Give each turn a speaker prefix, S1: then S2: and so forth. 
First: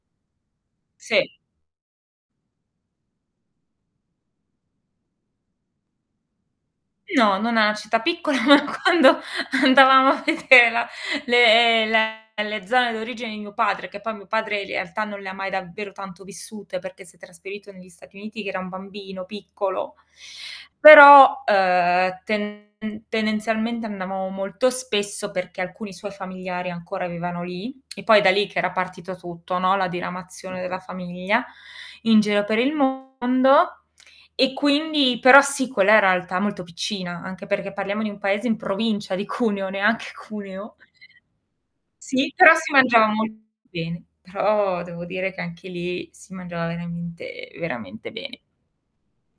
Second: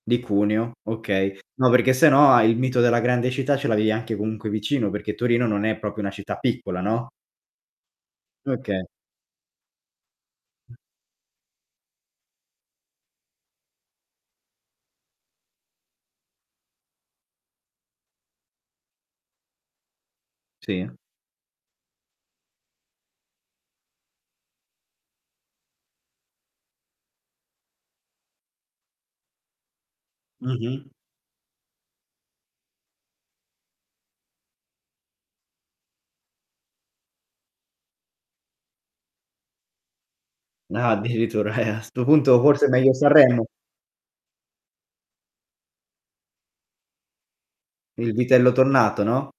S1: Di Cuneo,
S2: Sì.
S1: okay. No perché se no a il mito della grande città ce l'avevi anche comunque vicino perché Torino non è proprio una città piccola, no?
S2: No, non è una città piccola, ma
S1: Okay.
S2: quando andavamo a vedere la le le le zone d'origine di mio padre, che poi mio padre in realtà non le ha mai davvero tanto vissute, perché si è trasferito negli Stati Uniti che era un bambino piccolo.
S1: Sì.
S2: Però, ehm, tende tendenzialmente andavamo molto spesso, perché alcuni suoi familiari ancora vivevano lì, e poi da lì che era partito tutto, no. La diramazione della
S1: Mh-mh.
S2: famiglia, in giro per il mondo. E quindi però sì, quella è realtà molto piccina, anche perché parliamo di un paese in provincia di Cuneo neanche Cuneo.
S1: Ah, addirittura. A sto
S2: Sì,
S1: punto
S2: però
S1: forse
S2: si
S1: meglio
S2: mangiava
S1: Sanremo.
S2: molto bene. Però, devo dire che anche lì, si mangiava veramente,
S1: Il
S2: veramente bene.
S1: vitello tonnato, no?